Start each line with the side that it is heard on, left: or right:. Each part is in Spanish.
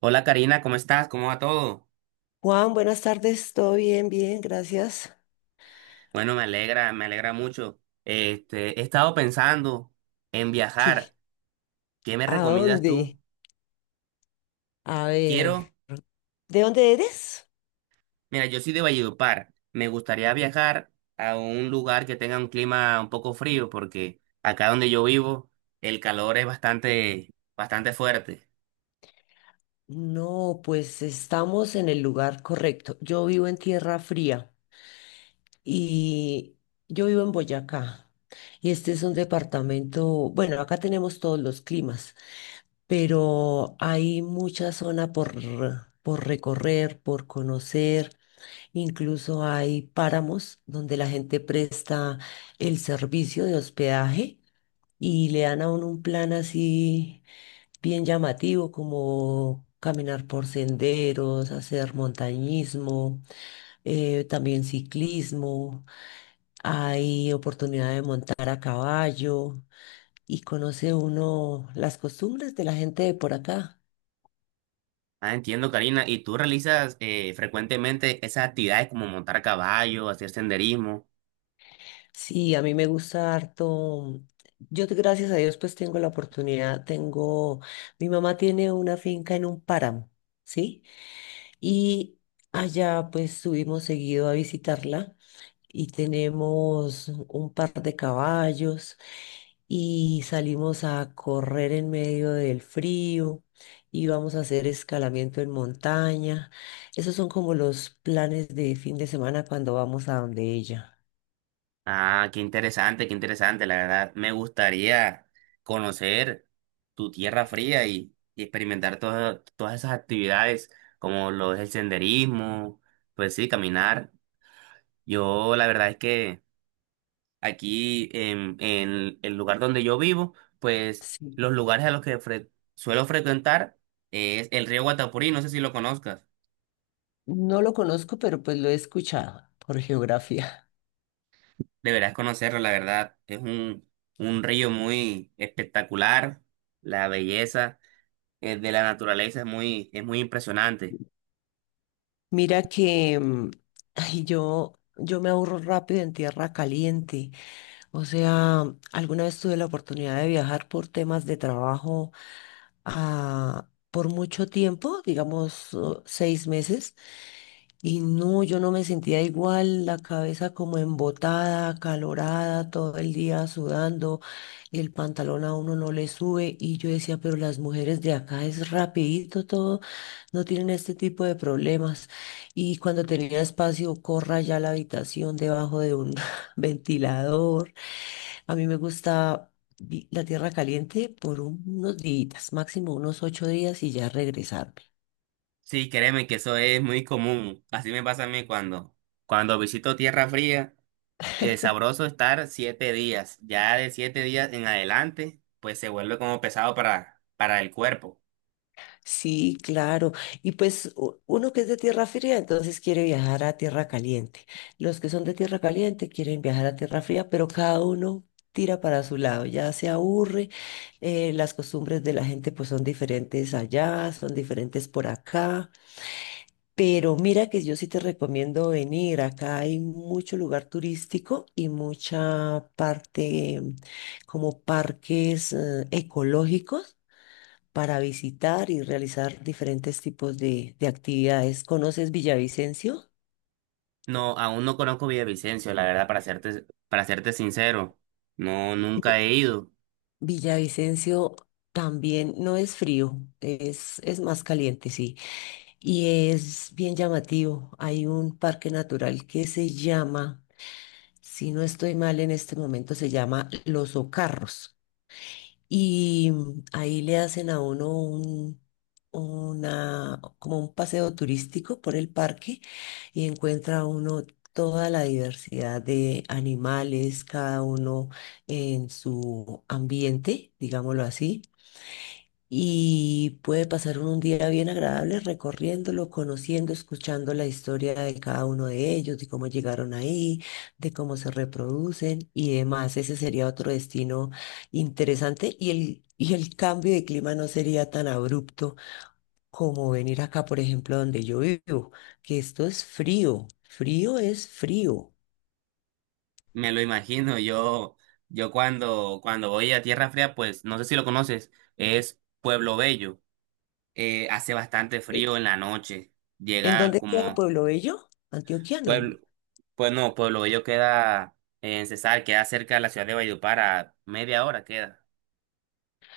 right: Hola, Karina, ¿cómo estás? ¿Cómo va todo?
left: Juan, buenas tardes, todo bien, gracias.
right: Bueno, me alegra mucho. He estado pensando en
left: ¿Qué?
right: viajar. ¿Qué me
left: ¿A
right: recomiendas
left: dónde?
right: tú?
left: A ver,
right: Quiero,
left: ¿de dónde eres?
right: mira, yo soy de Valledupar. Me gustaría viajar a un lugar que tenga un clima un poco frío, porque acá donde yo vivo, el calor es bastante, bastante fuerte.
left: No, pues estamos en el lugar correcto. Yo vivo en Tierra Fría y yo vivo en Boyacá. Y este es un departamento, bueno, acá tenemos todos los climas, pero hay mucha zona por recorrer, por conocer. Incluso hay páramos donde la gente presta el servicio de hospedaje y le dan a uno un plan así bien llamativo, como caminar por senderos, hacer montañismo, también ciclismo, hay oportunidad de montar a caballo y conoce uno las costumbres de la gente de por acá.
right: Ah, entiendo, Karina. ¿Y tú realizas frecuentemente esas actividades como montar caballo, hacer senderismo?
left: Sí, a mí me gusta harto. Yo, gracias a Dios, pues tengo la oportunidad, tengo, mi mamá tiene una finca en un páramo, ¿sí? Y allá pues subimos seguido a visitarla y tenemos un par de caballos y salimos a correr en medio del frío y vamos a hacer escalamiento en montaña. Esos son como los planes de fin de semana cuando vamos a donde ella.
right: Ah, qué interesante, la verdad. Me gustaría conocer tu tierra fría y experimentar todas esas actividades, como lo es el senderismo, pues sí, caminar. Yo la verdad es que en el lugar donde yo vivo, pues
left: Sí.
right: los lugares a los que suelo frecuentar es el río Guatapurí, no sé si lo conozcas.
left: No lo conozco, pero pues lo he escuchado por geografía.
right: Deberás conocerlo, la verdad. Es un río muy espectacular, la belleza de la naturaleza es muy impresionante.
left: Mira que ay, yo me aburro rápido en tierra caliente. O sea, alguna vez tuve la oportunidad de viajar por temas de trabajo por mucho tiempo, digamos seis meses. Y no, yo no me sentía igual, la cabeza como embotada, acalorada, todo el día sudando, el pantalón a uno no le sube y yo decía, pero las mujeres de acá es rapidito todo, no tienen este tipo de problemas. Y cuando tenía espacio, corra ya a la habitación debajo de un ventilador. A mí me gusta la tierra caliente por unos días, máximo unos ocho días y ya regresar.
right: Sí, créeme que eso es muy común. Así me pasa a mí cuando visito tierra fría, es sabroso estar 7 días. Ya de 7 días en adelante, pues se vuelve como pesado para el cuerpo.
left: Sí, claro. Y pues uno que es de tierra fría, entonces quiere viajar a tierra caliente. Los que son de tierra caliente quieren viajar a tierra fría, pero cada uno tira para su lado, ya se aburre. Las costumbres de la gente pues son diferentes allá, son diferentes por acá. Pero mira que yo sí te recomiendo venir. Acá hay mucho lugar turístico y mucha parte como parques ecológicos para visitar y realizar diferentes tipos de actividades. ¿Conoces Villavicencio?
right: No, aún no conozco Villavicencio, la verdad, para serte sincero. No, nunca
left: Vi-
right: he ido.
left: Villavicencio también no es frío, es más caliente, sí, y es bien llamativo. Hay un parque natural que se llama, si no estoy mal en este momento, se llama Los Ocarros. Y ahí le hacen a uno un, una, como un paseo turístico por el parque y encuentra uno toda la diversidad de animales, cada uno en su ambiente, digámoslo así y puede pasar un día bien agradable recorriéndolo, conociendo, escuchando la historia de cada uno de ellos, de cómo llegaron ahí, de cómo se reproducen y demás. Ese sería otro destino interesante y el cambio de clima no sería tan abrupto como venir acá, por ejemplo, donde yo vivo, que esto es frío, frío es frío.
right: Me lo imagino. Yo, cuando voy a Tierra Fría, pues no sé si lo conoces, es Pueblo Bello. Hace bastante
left: Eh,
right: frío en la noche.
left: ¿En
right: Llega
left: dónde queda
right: como
left: Pueblo Bello? Antioquiano.
right: pueblo, pues no, Pueblo Bello queda en Cesar, queda cerca de la ciudad de Valledupar, a media hora queda.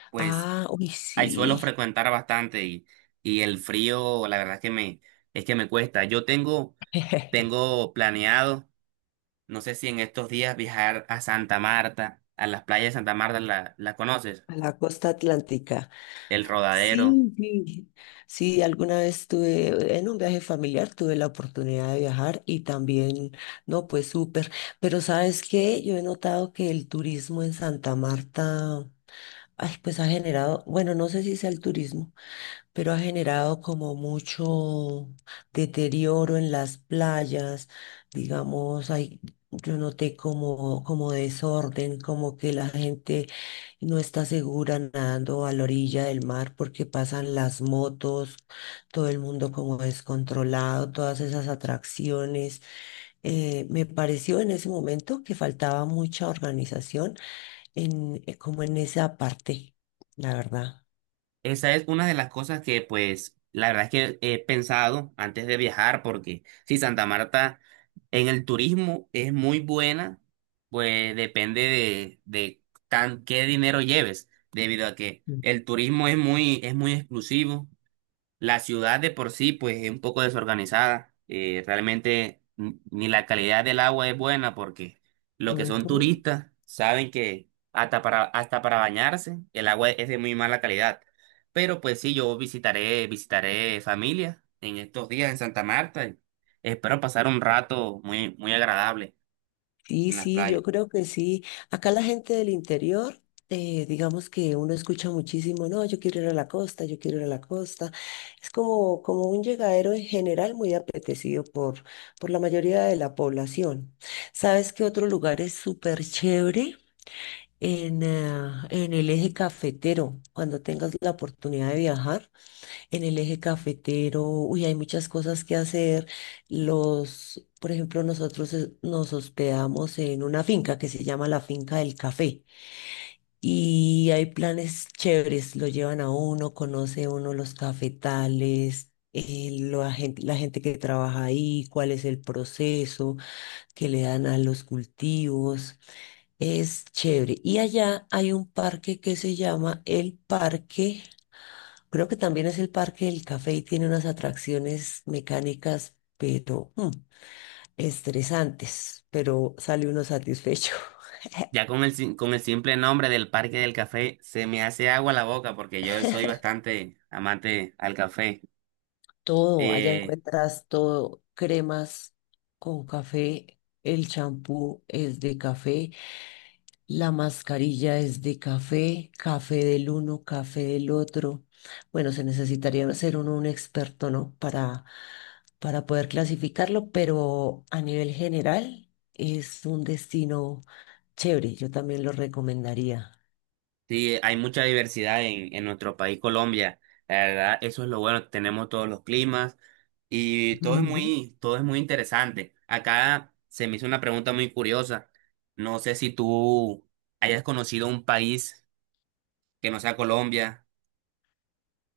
right: Pues
left: Ah, uy,
right: ahí suelo
left: sí.
right: frecuentar bastante y el frío, la verdad es es que me cuesta. Yo tengo, tengo planeado, no sé si en estos días viajar a Santa Marta, a las playas de Santa Marta, ¿la conoces?
left: A la costa atlántica.
right: El Rodadero.
left: Sí, sí, sí, alguna vez tuve, en un viaje familiar tuve la oportunidad de viajar y también, no, pues súper, pero ¿sabes qué? Yo he notado que el turismo en Santa Marta, ay, pues ha generado, bueno, no sé si sea el turismo, pero ha generado como mucho deterioro en las playas, digamos, hay, yo noté como, como desorden, como que la gente no está segura nadando a la orilla del mar porque pasan las motos, todo el mundo como descontrolado, todas esas atracciones. Me pareció en ese momento que faltaba mucha organización en, como en esa parte, la verdad.
right: Esa es una de las cosas que, pues, la verdad es que he pensado antes de viajar, porque si Santa Marta en el turismo es muy buena, pues depende de tan, qué dinero lleves, debido a que
left: Mm.
right: el turismo es muy exclusivo. La ciudad de por sí, pues, es un poco desorganizada. Realmente ni la calidad del agua es buena porque los que son
left: Ujú.
right: turistas saben que hasta para bañarse el agua es de muy mala calidad. Pero pues sí, yo visitaré, visitaré familia en estos días en Santa Marta y espero pasar un rato muy, muy agradable en las
left: Sí, yo
right: playas.
left: creo que sí. Acá la gente del interior, digamos que uno escucha muchísimo, no, yo quiero ir a la costa, yo quiero ir a la costa. Es como un llegadero en general muy apetecido por la mayoría de la población. ¿Sabes qué otro lugar es súper chévere? Ah, en el eje cafetero, cuando tengas la oportunidad de viajar en el eje cafetero, uy, hay muchas cosas que hacer. Los, por ejemplo, nosotros nos hospedamos en una finca que se llama la Finca del Café y hay planes chéveres, lo llevan a uno, conoce uno los cafetales. La gente, la gente que trabaja ahí, cuál es el proceso que le dan a los cultivos, es chévere. Y allá hay un parque que se llama el Parque. Creo que también es el Parque del Café y tiene unas atracciones mecánicas, pero estresantes, pero sale uno satisfecho.
right: Ya con con el simple nombre del Parque del Café se me hace agua la boca porque yo soy bastante amante al café.
left: Todo, allá
right: Eh,
left: encuentras todo, cremas con café, el champú es de café, la mascarilla es de café, café del uno, café del otro. Bueno, se necesitaría ser uno un experto, ¿no? Para poder clasificarlo, pero a nivel general es un destino chévere. Yo también lo recomendaría.
right: Sí, hay mucha diversidad en nuestro país, Colombia. La verdad, eso es lo bueno. Tenemos todos los climas y
left: Ujú.
right: todo es muy interesante. Acá se me hizo una pregunta muy curiosa. No sé si tú hayas conocido un país que no sea Colombia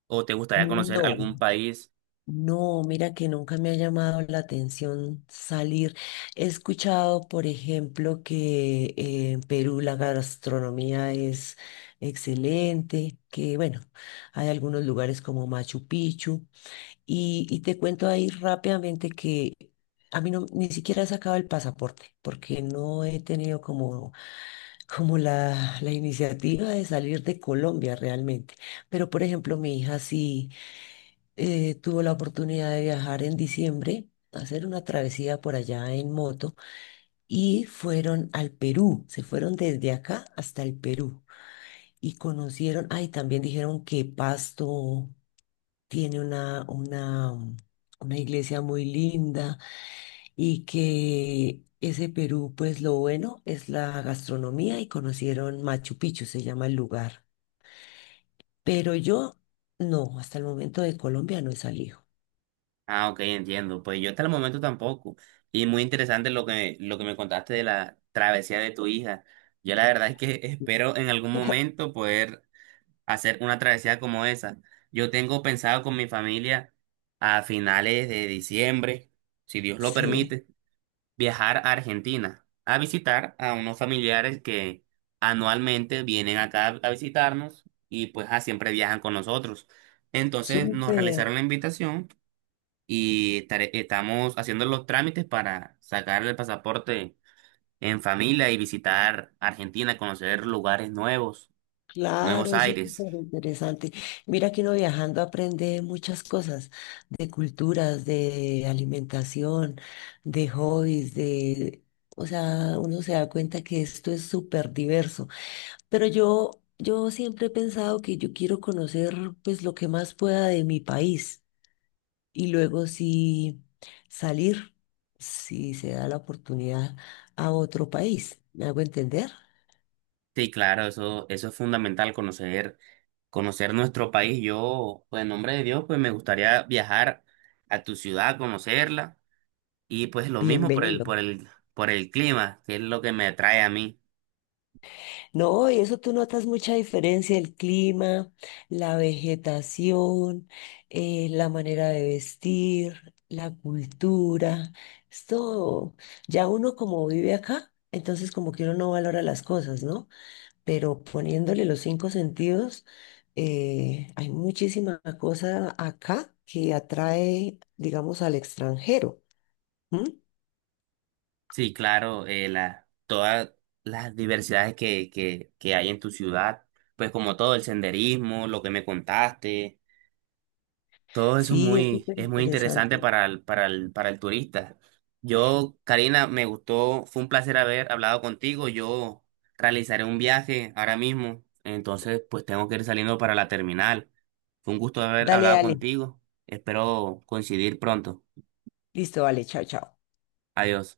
right: o te gustaría conocer
left: No.
right: algún país.
left: No, mira que nunca me ha llamado la atención salir. He escuchado, por ejemplo, que en Perú la gastronomía es excelente, que bueno, hay algunos lugares como Machu Picchu. Y te cuento ahí rápidamente que a mí no, ni siquiera he sacado el pasaporte, porque no he tenido como, como la iniciativa de salir de Colombia realmente. Pero, por ejemplo, mi hija sí tuve la oportunidad de viajar en diciembre, hacer una travesía por allá en moto y fueron al Perú, se fueron desde acá hasta el Perú y conocieron, ay, también dijeron que Pasto tiene una iglesia muy linda y que ese Perú, pues lo bueno es la gastronomía y conocieron Machu Picchu, se llama el lugar. Pero yo, no, hasta el momento de Colombia no he salido.
right: Ah, ok, entiendo. Pues yo hasta el momento tampoco. Y muy interesante lo que me contaste de la travesía de tu hija. Yo la verdad es que espero en algún momento poder hacer una travesía como esa. Yo tengo pensado con mi familia a finales de diciembre, si Dios lo
left: Sí,
right: permite, viajar a Argentina a visitar a unos familiares que anualmente vienen acá a visitarnos y pues siempre viajan con nosotros. Entonces nos
left: súper.
right: realizaron la invitación y estamos haciendo los trámites para sacar el pasaporte en familia y visitar Argentina, conocer lugares nuevos, nuevos
left: Claro, eso es
right: aires.
left: súper interesante. Mira que uno viajando aprende muchas cosas, de culturas, de alimentación, de hobbies, de, o sea, uno se da cuenta que esto es súper diverso. Pero yo siempre he pensado que yo quiero conocer pues lo que más pueda de mi país y luego sí salir, si se da la oportunidad, a otro país. ¿Me hago entender?
right: Sí, claro, eso es fundamental, conocer, conocer nuestro país. Yo, pues en nombre de Dios, pues me gustaría viajar a tu ciudad, conocerla, y pues lo mismo
left: Bienvenido.
right: por el clima, que es lo que me atrae a mí.
left: No, y eso tú notas mucha diferencia, el clima, la vegetación, la manera de vestir, la cultura, es todo. Ya uno como vive acá, entonces como que uno no valora las cosas, ¿no? Pero poniéndole los cinco sentidos, hay muchísima cosa acá que atrae, digamos, al extranjero. ¿M?
right: Sí, claro, todas las diversidades que hay en tu ciudad, pues como todo el senderismo, lo que me contaste. Todo eso
left: Sí, es súper
right: es muy interesante
left: interesante.
right: para el turista. Yo, Karina, me gustó, fue un placer haber hablado contigo. Yo realizaré un viaje ahora mismo, entonces pues tengo que ir saliendo para la terminal. Fue un gusto haber
left: Dale,
right: hablado
left: dale.
right: contigo. Espero coincidir pronto.
left: Listo, vale, chao, chao.
right: Adiós.